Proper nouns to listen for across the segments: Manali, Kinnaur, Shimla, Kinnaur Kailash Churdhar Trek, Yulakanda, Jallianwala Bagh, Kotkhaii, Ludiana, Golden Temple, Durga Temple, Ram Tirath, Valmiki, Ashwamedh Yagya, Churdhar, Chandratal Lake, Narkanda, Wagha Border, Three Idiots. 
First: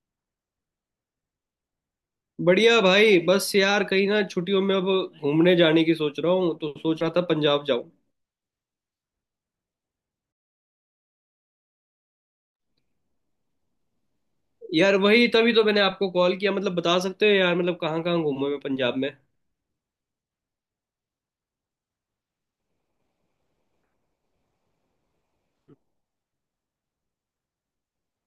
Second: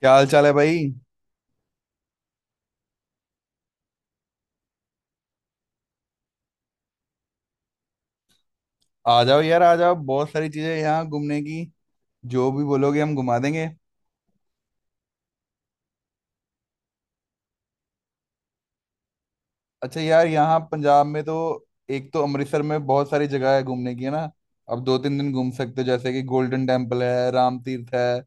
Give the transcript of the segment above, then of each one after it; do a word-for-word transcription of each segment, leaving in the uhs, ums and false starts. क्या हाल चाल है भाई। बढ़िया भाई। बस यार कहीं ना छुट्टियों में अब घूमने जाने की सोच रहा हूँ, तो सोच रहा था पंजाब जाऊँ। आ जाओ यार, आ जाओ, बहुत सारी चीजें यहाँ घूमने की, जो भी बोलोगे हम घुमा देंगे। यार वही तभी तो मैंने आपको कॉल किया, मतलब बता सकते हो यार, मतलब कहाँ कहाँ घूमूं मैं पंजाब में? अच्छा यार, यहाँ पंजाब में तो एक तो अमृतसर में बहुत सारी जगह है घूमने की, है ना। अब दो तीन दिन घूम सकते हो, जैसे कि गोल्डन टेम्पल है, राम तीर्थ है,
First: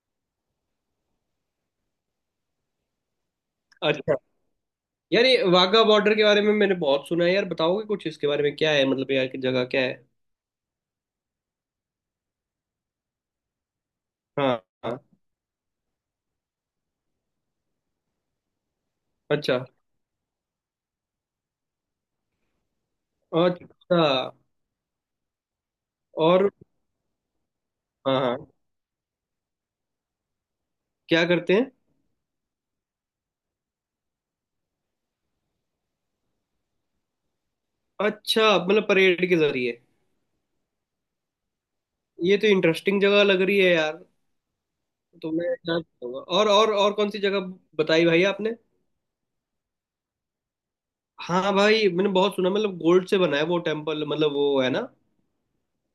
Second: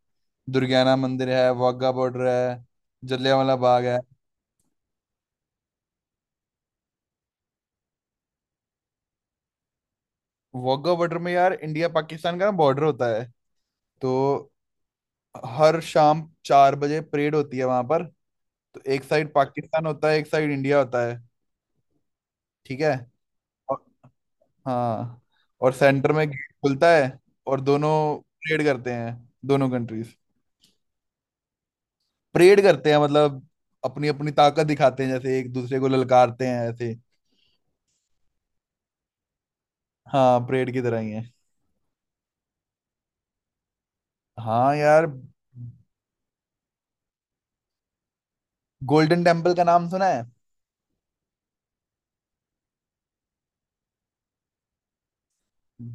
दुर्गियाना मंदिर है, वाघा बॉर्डर है, जलियांवाला बाग है। अच्छा यार, ये वाघा बॉर्डर के बारे में मैंने बहुत सुना है यार, बताओगे कुछ इसके बारे में? क्या है मतलब यार की जगह क्या है? वाघा बॉर्डर में यार इंडिया पाकिस्तान का ना बॉर्डर होता है। तो हाँ। हाँ। हर शाम चार बजे परेड होती है वहां पर। तो एक साइड अच्छा। पाकिस्तान होता है, एक साइड इंडिया होता है। ठीक है। अच्छा। हाँ, और सेंटर में और? गेट खुलता है, और दोनों हाँ हाँ। परेड करते हैं, दोनों कंट्रीज। क्या करते हैं? परेड करते हैं मतलब अपनी अपनी ताकत दिखाते हैं, जैसे एक दूसरे को ललकारते हैं ऐसे। अच्छा, मतलब परेड के जरिए। हाँ, परेड की तरह ही है। ये तो इंटरेस्टिंग जगह लग रही है यार। हाँ यार। तो मैं जाना चाहूंगा। और और और कौन सी जगह बताई भाई आपने? गोल्डन टेम्पल का नाम सुना है। हाँ भाई मैंने बहुत सुना, मतलब गोल्ड से बना है वो टेम्पल, मतलब वो है ना?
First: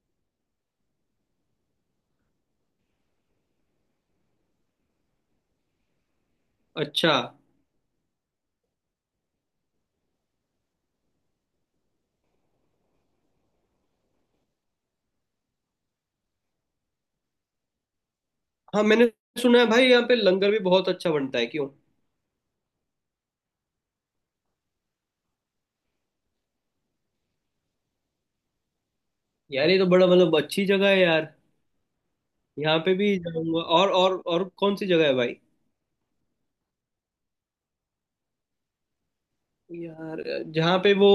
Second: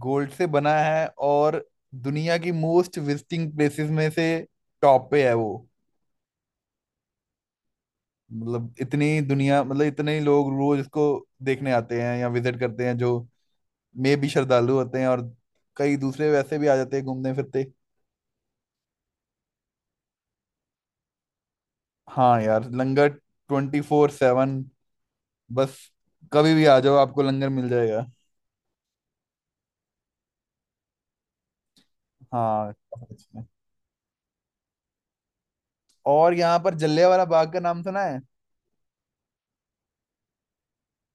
गोल्ड से बना है, और दुनिया की मोस्ट विजिटिंग प्लेसेस में से टॉप पे है वो। अच्छा। मतलब इतनी दुनिया, मतलब इतने ही लोग रोज इसको देखने आते हैं या विजिट करते हैं, जो में भी श्रद्धालु होते हैं और कई दूसरे वैसे भी आ जाते हैं घूमने फिरते। हाँ मैंने सुना है भाई, यहाँ पे लंगर भी बहुत अच्छा बनता है क्यों? हाँ यार, लंगर ट्वेंटी फोर सेवन, बस कभी भी आ जाओ, आपको लंगर मिल जाएगा। यार ये तो बड़ा मतलब अच्छी जगह है यार। हाँ, यहाँ पे काफी भी अच्छा है। जाऊंगा। और और और कौन सी जगह है भाई? और यहाँ पर जलियांवाला बाग का नाम सुना है। यार जहाँ पे वो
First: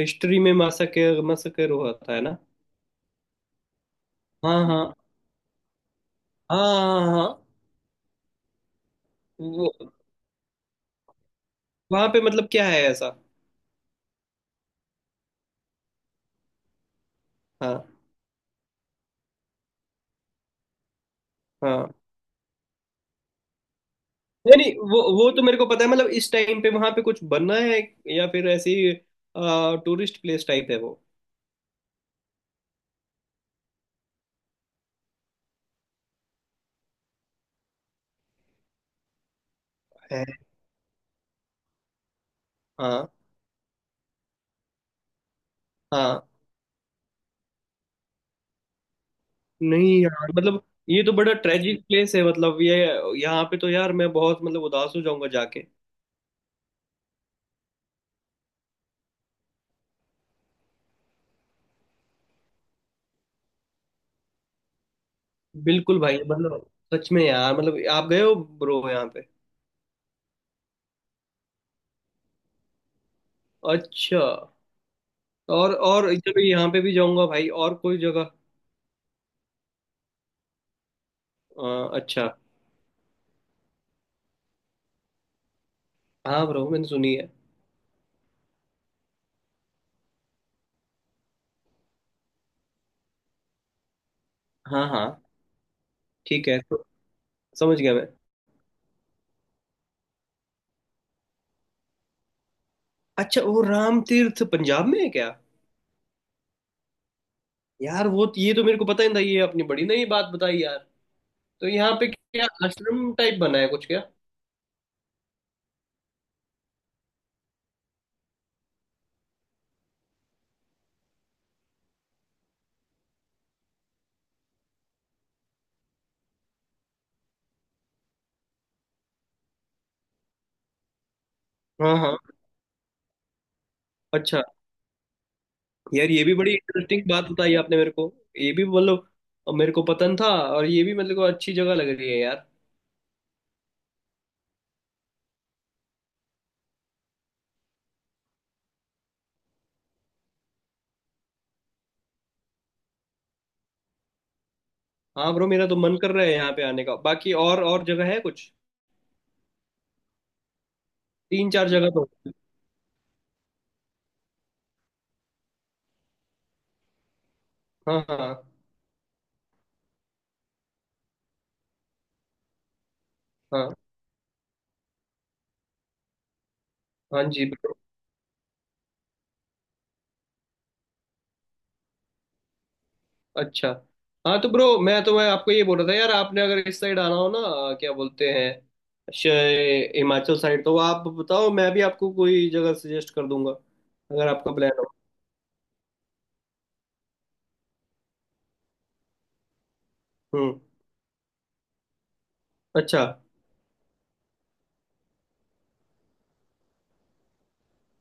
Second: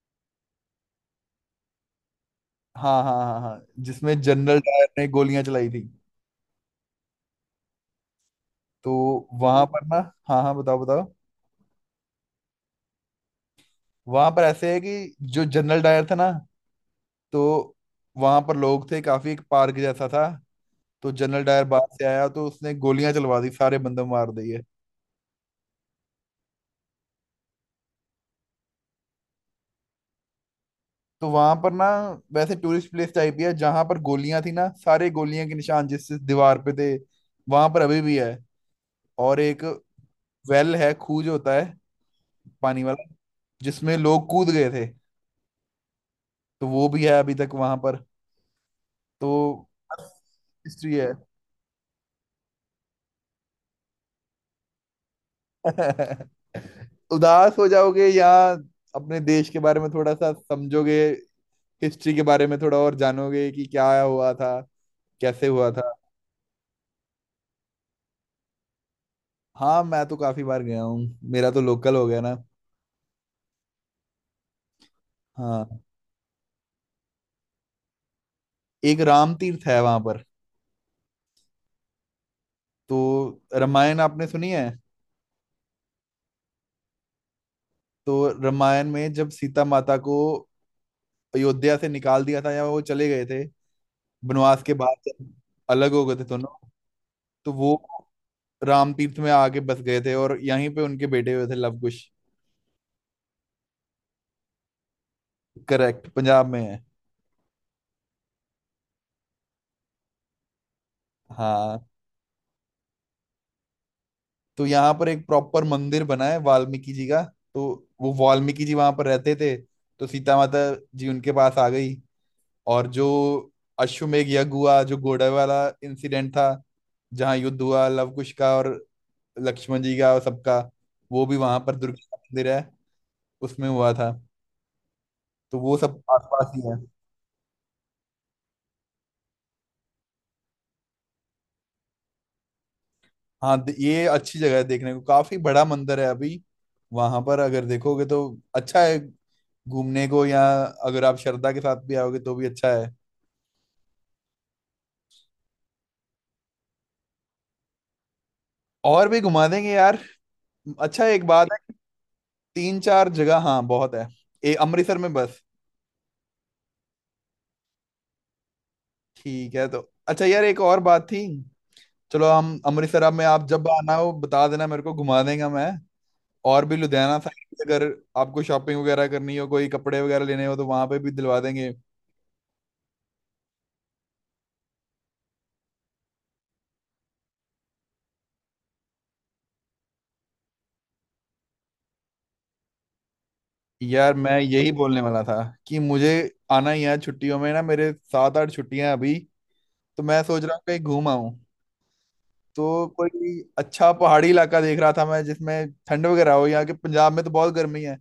हिस्ट्री में मैसेकर मैसेकर हुआ था है ना? हाँ हाँ हाँ हाँ, जिसमें जनरल हाँ डायर हाँ ने गोलियां चलाई थी। हाँ हाँ। हाँ। तो वहां वो पर ना, हाँ हाँ, बताओ बताओ। वहाँ पे मतलब क्या है ऐसा? वहां पर ऐसे है कि जो जनरल डायर था ना, तो हाँ वहां पर लोग थे काफी, एक पार्क जैसा था। तो जनरल डायर हाँ। बाहर से आया तो उसने गोलियां चलवा दी, सारे बंदे मार नहीं दिए। नहीं, वो वो तो मेरे को पता है, मतलब इस टाइम पे वहाँ पे कुछ बनना है या फिर ऐसी टूरिस्ट प्लेस टाइप है वो? तो वहां पर ना वैसे टूरिस्ट प्लेस टाइप ही है, जहां पर गोलियां थी ना, सारे गोलियां के निशान जिस जिस दीवार पे थे, वहां पर अभी भी है। और एक है। वेल है, खूह जो होता है पानी वाला, हाँ जिसमें लोग कूद गए थे, हाँ। तो वो भी है अभी तक वहां पर। तो नहीं यार मतलब, हिस्ट्री ये है। तो बड़ा ट्रेजिक प्लेस है, मतलब ये यहाँ पे तो यार मैं बहुत मतलब उदास हो जाऊंगा जाके। उदास हो जाओगे, या अपने देश के बारे में थोड़ा सा समझोगे, हिस्ट्री के बारे में थोड़ा और जानोगे कि क्या हुआ था, कैसे हुआ था। बिल्कुल भाई, मतलब सच में यार, मतलब आप गए हो ब्रो यहाँ पे? हाँ, मैं तो काफी बार गया हूँ, मेरा तो लोकल हो गया ना। अच्छा। और हाँ। और चलो यहाँ पे भी जाऊंगा भाई, और कोई जगह? एक राम तीर्थ है वहां पर। अ, अच्छा। तो रामायण आपने सुनी है। हाँ ब्रो मैंने सुनी है। तो रामायण में जब सीता माता को अयोध्या से निकाल दिया था या वो चले गए थे वनवास के हाँ बाद, हाँ। जब अलग हो गए थे ठीक दोनों, है तो तो वो समझ गया मैं। राम तीर्थ में आके बस गए थे और यहीं पे उनके बेटे हुए थे, लवकुश। अच्छा, वो राम तीर्थ पंजाब में है क्या? करेक्ट, पंजाब में है। यार वो, ये तो मेरे को पता ही नहीं था, ये अपनी बड़ी नई बात बताई यार। तो हाँ। यहाँ पे क्या आश्रम टाइप बना है कुछ क्या? तो यहाँ पर एक प्रॉपर मंदिर बना है वाल्मीकि जी का। तो वो वाल्मीकि जी वहां पर रहते थे, तो सीता माता जी उनके पास आ गई। और जो अश्वमेध यज्ञ हुआ, जो घोड़े वाला इंसिडेंट था, जहाँ युद्ध हुआ लवकुश का और लक्ष्मण जी का और सबका, वो भी वहां पर हाँ दुर्गा का हाँ। मंदिर है, उसमें हुआ था। अच्छा। तो वो सब यार ये भी आसपास बड़ी ही है। इंटरेस्टिंग बात बताई आपने मेरे को, ये भी मतलब मेरे को पतन था, और ये भी मतलब को अच्छी जगह लग रही है यार। हाँ द- ये अच्छी जगह है देखने को, काफी बड़ा मंदिर है अभी। वहां पर अगर देखोगे तो अच्छा है घूमने को, या अगर आप श्रद्धा के साथ भी आओगे तो भी अच्छा है। हाँ ब्रो मेरा तो मन कर रहा है यहाँ पे आने का, बाकी और और जगह है कुछ? और भी घुमा देंगे यार। अच्छा, एक बात तीन है। चार जगह तो। तीन चार जगह हाँ, बहुत है ए अमृतसर में बस। हाँ हाँ ठीक है तो, अच्छा यार, एक और बात थी। चलो, हम अमृतसर आप- में आप जब हाँ। आना हो बता देना, मेरे को घुमा देंगे मैं। और भी लुधियाना हाँ जी साइड भी ब्रो। अगर आपको शॉपिंग वगैरह करनी हो, कोई कपड़े वगैरह लेने हो, तो वहां पे भी दिलवा देंगे। अच्छा। हाँ तो ब्रो, मैं तो मैं आपको ये बोल रहा था यार, आपने अगर इस साइड आना हो ना, क्या बोलते हैं श- हिमाचल साइड, तो आप बताओ मैं भी आपको कोई जगह सजेस्ट कर दूंगा, यार अगर मैं आपका यही प्लान हो। बोलने वाला था कि मुझे आना ही है छुट्टियों में ना, मेरे सात आठ छुट्टियां हैं अभी। तो मैं सोच रहा हम्म। हूँ कहीं घूम आऊं। तो अच्छा। कोई अच्छा पहाड़ी इलाका देख रहा था मैं, जिसमें ठंड वगैरह हो, यहाँ के पंजाब में तो बहुत गर्मी है।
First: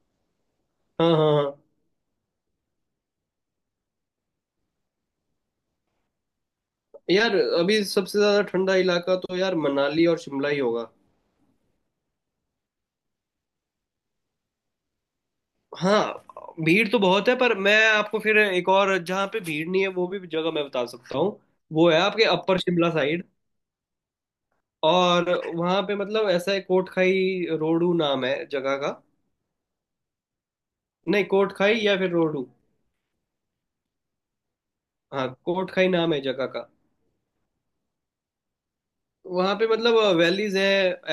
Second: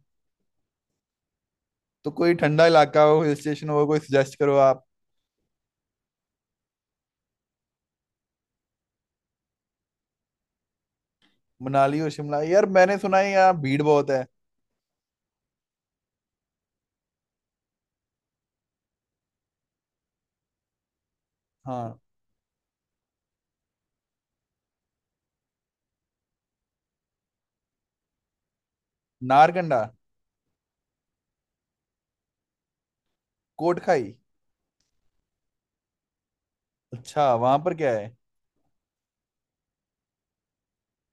हाँ हाँ हाँ। तो कोई ठंडा इलाका हो, हिल स्टेशन हो, कोई सजेस्ट करो आप। यार अभी सबसे ज्यादा ठंडा इलाका तो यार मनाली और शिमला ही होगा। मनाली और शिमला, यार मैंने सुना है यहाँ भीड़ बहुत है। हाँ भीड़ तो बहुत है, पर मैं आपको फिर एक और जहाँ पे भीड़ नहीं है वो भी जगह मैं बता सकता हूँ। वो है हाँ। आपके अपर शिमला साइड। और वहाँ पे मतलब ऐसा है, कोटखाई रोडू नाम है जगह का। नारकंडा। नहीं, कोटखाई या फिर रोडू। कोटखाई। हाँ, कोटखाई नाम है जगह का। अच्छा, वहां पर क्या है। वहाँ पे मतलब वैलीज हैं,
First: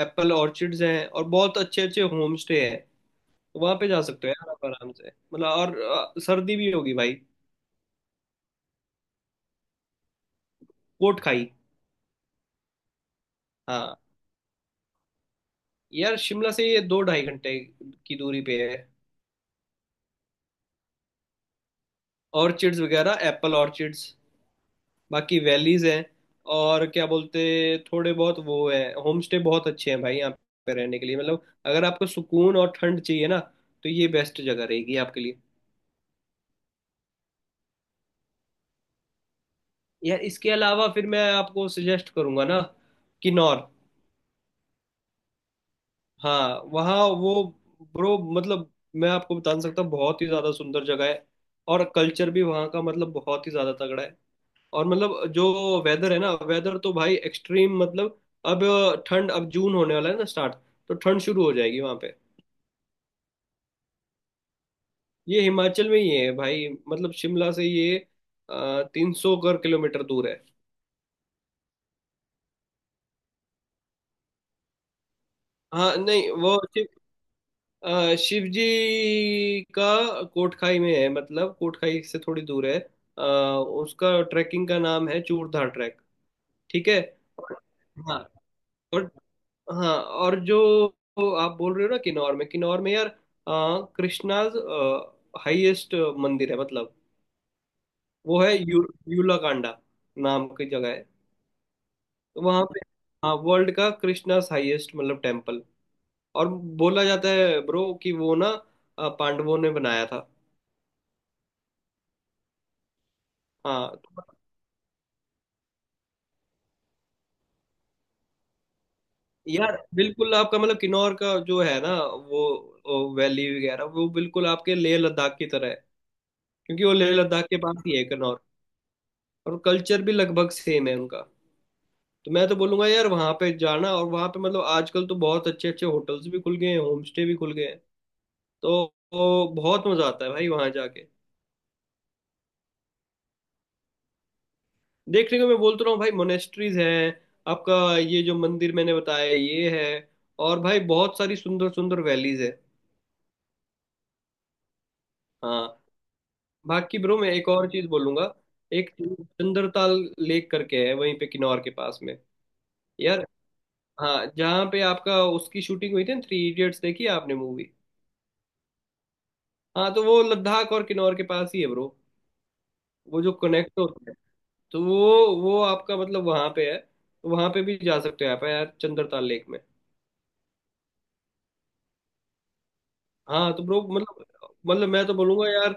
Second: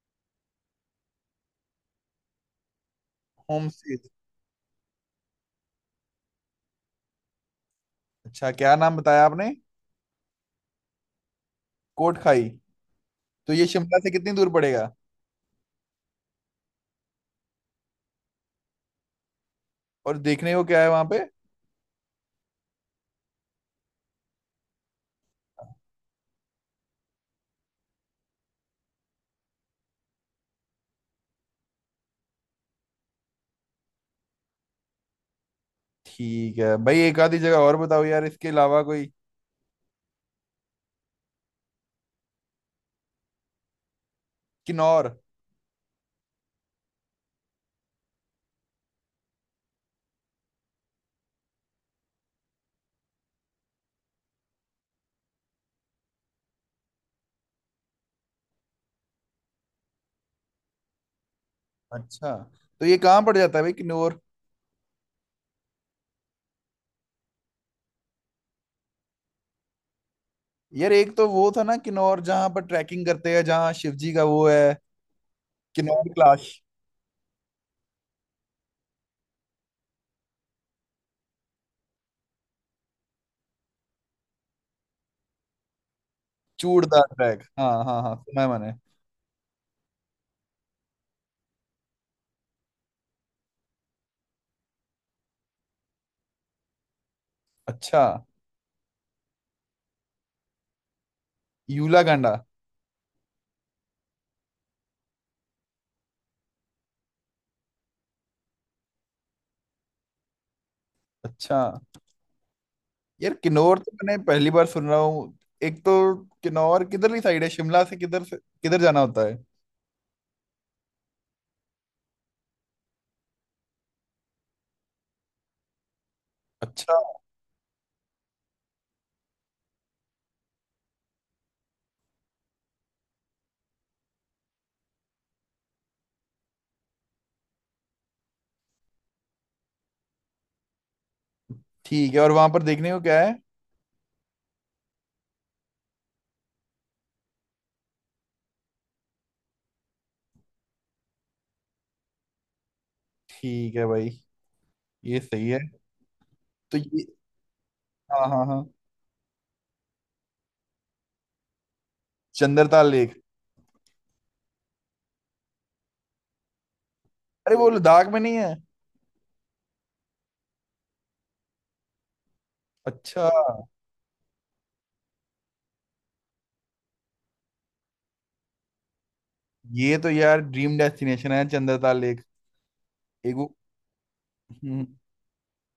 एप्पल ऑर्चिड्स हैं और बहुत अच्छे अच्छे होम स्टे हैं। होम वहाँ पे स्टे। जा सकते हो यार आप आराम से, मतलब। और अ, सर्दी भी होगी भाई। अच्छा, क्या नाम बताया आपने। कोटखाई। कोटखाई। तो ये शिमला हाँ। से कितनी दूर पड़ेगा। यार शिमला से ये दो ढाई घंटे की दूरी पे है। और देखने को क्या है वहां पे। ऑर्चिड्स वगैरह, एप्पल ऑर्चिड्स, बाकी वैलीज हैं। और क्या बोलते, थोड़े बहुत वो है। होम स्टे बहुत अच्छे हैं भाई यहाँ पे रहने के लिए, मतलब अगर आपको सुकून और ठंड चाहिए ना, तो ये बेस्ट जगह रहेगी आपके लिए। ठीक है भाई, एक आधी जगह और बताओ यार इसके अलावा कोई। यार इसके अलावा फिर मैं आपको सजेस्ट करूंगा ना, किन्नौर। किन्नौर। हाँ वहाँ वो ब्रो मतलब, मैं आपको बता नहीं सकता, बहुत ही ज्यादा सुंदर जगह है। और कल्चर भी वहाँ का मतलब बहुत ही ज्यादा तगड़ा है। और मतलब जो वेदर है ना, वेदर तो भाई एक्सट्रीम मतलब, अब ठंड, अब जून होने वाला है ना स्टार्ट, तो ठंड शुरू हो जाएगी वहां पे। अच्छा, तो ये कहाँ पड़ जाता है भाई किन्नौर। ये हिमाचल में ही है भाई, मतलब शिमला से ये तीन सौ कर किलोमीटर दूर है। यार एक तो वो था ना किन्नौर, जहाँ पर ट्रैकिंग करते हैं, जहाँ शिव जी का वो है, हाँ किन्नौर नहीं, क्लास। वो शिव अ, शिव जी का कोटखाई में है, मतलब कोटखाई से थोड़ी दूर है। अ, उसका ट्रैकिंग का नाम है चूड़धार ट्रैक। ठीक है। चूड़दार ट्रैक, हाँ हाँ हाँ, हाँ। सुना है मैंने। और हाँ, और जो आप बोल रहे हो ना, किन्नौर में किन्नौर में यार, आ, कृष्णाज हाईएस्ट मंदिर है, मतलब अच्छा। वो है यू, यूलाकांडा नाम की जगह है। यूला कांडा। तो वहाँ पे हाँ, वर्ल्ड का कृष्णाज हाईएस्ट मतलब टेम्पल, और बोला जाता है ब्रो कि वो ना अ, पांडवों ने बनाया था। अच्छा यार, किन्नौर हाँ तो मैंने तो पहली बार सुन रहा हूँ। एक तो किन्नौर किधरली साइड है शिमला से, किधर से किधर जाना होता है। यार बिल्कुल आपका मतलब किन्नौर का जो है ना, वो वैली वगैरह वो बिल्कुल आपके लेह लद्दाख की तरह है, क्योंकि वो अच्छा। लेह लद्दाख के पास ही है किन्नौर। और कल्चर भी लगभग सेम है उनका। तो मैं तो बोलूंगा यार वहां पे जाना, और वहां पे मतलब आजकल तो बहुत अच्छे अच्छे होटल्स भी खुल गए हैं, होम स्टे भी खुल गए हैं, तो, तो बहुत मजा आता है भाई वहां जाके। ठीक है, और वहां पर देखने को क्या है। देखने को मैं बोलता रहा हूँ भाई, मोनेस्ट्रीज हैं, आपका ये जो मंदिर मैंने बताया ये है, और भाई बहुत सारी सुंदर सुंदर वैलीज है। ठीक है भाई, ये सही है। हाँ। तो बाकी ये, ब्रो मैं एक और चीज बोलूंगा, हाँ हाँ हाँ। एक चंद्रताल लेक करके है वहीं पे किन्नौर के पास में। चंद्रताल लेक। यार हाँ, जहाँ पे आपका उसकी शूटिंग हुई थी ना, थ्री इडियट्स देखी है आपने अरे वो मूवी? लद्दाख में नहीं है। हाँ तो वो लद्दाख और किन्नौर के पास ही है ब्रो। वो अच्छा। जो कनेक्ट होता है, तो वो वो आपका मतलब वहां पे है, तो वहां पे भी जा सकते हो आप यार चंद्रताल लेक में। ये तो यार ड्रीम डेस्टिनेशन है, चंद्रताल लेक। एक वो, हाँ तो ब्रो मतलब हम्म, मतलब मैं तो बोलूंगा यार,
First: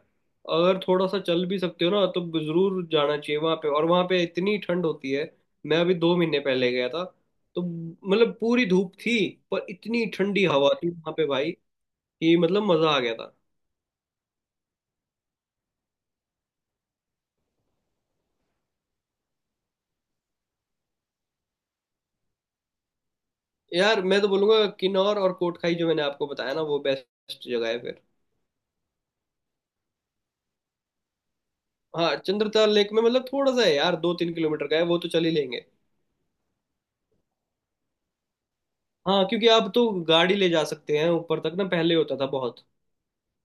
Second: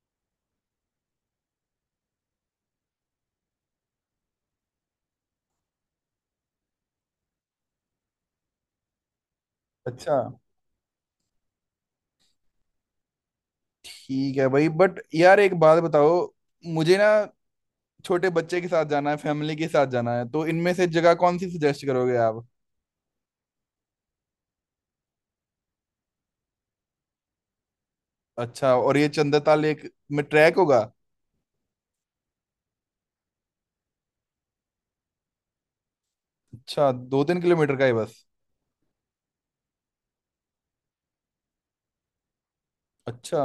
अगर थोड़ा सा चल भी सकते हो ना तो जरूर जाना चाहिए वहां पे। और वहां पे इतनी ठंड होती है, मैं अभी दो महीने पहले गया था, तो मतलब पूरी धूप थी, पर इतनी अच्छा। ठंडी हवा थी वहां पे भाई, कि मतलब मजा आ गया था। ठीक है भाई, बट यार एक बात बताओ। मुझे ना छोटे बच्चे के साथ जाना है, फैमिली के साथ जाना है, तो इनमें से जगह कौन सी सजेस्ट करोगे आप। यार मैं तो बोलूंगा, किन्नौर और कोटखाई जो मैंने आपको बताया ना, वो बेस्ट जगह है। अच्छा, और ये चंद्रता लेक में ट्रैक होगा। हाँ चंद्रताल लेक में मतलब थोड़ा सा है यार, दो तीन किलोमीटर का है, वो तो चल ही लेंगे। अच्छा, दो तीन किलोमीटर का है बस। हाँ क्योंकि आप तो गाड़ी ले जा सकते हैं ऊपर तक ना, पहले होता था बहुत। अच्छा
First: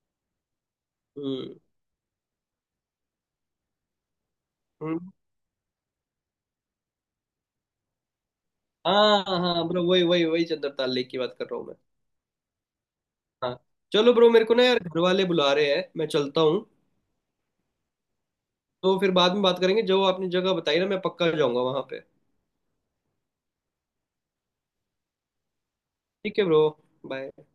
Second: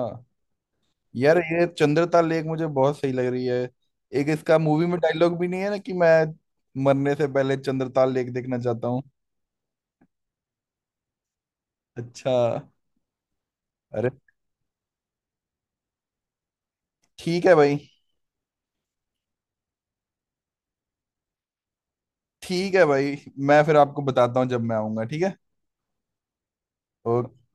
यार, हम्म। ये चंद्रता लेक मुझे बहुत सही लग रही है। एक इसका मूवी में हम्म। डायलॉग भी नहीं है ना, कि मैं मरने से पहले चंद्रता लेक देखना चाहता हूँ। हाँ। हाँ ब्रो, वही वही वही चंद्रताल लेक की बात कर रहा हूँ मैं। अच्छा। हाँ। अरे, चलो ब्रो मेरे को ना यार घर वाले बुला रहे हैं, मैं चलता हूँ। ठीक है भाई। तो फिर बाद में बात करेंगे, जो आपने जगह बताई ना, मैं पक्का जाऊंगा वहां पे। ठीक है भाई, मैं फिर आपको बताता हूँ जब मैं आऊंगा, ठीक है। ठीक है ब्रो। ओके। बाय।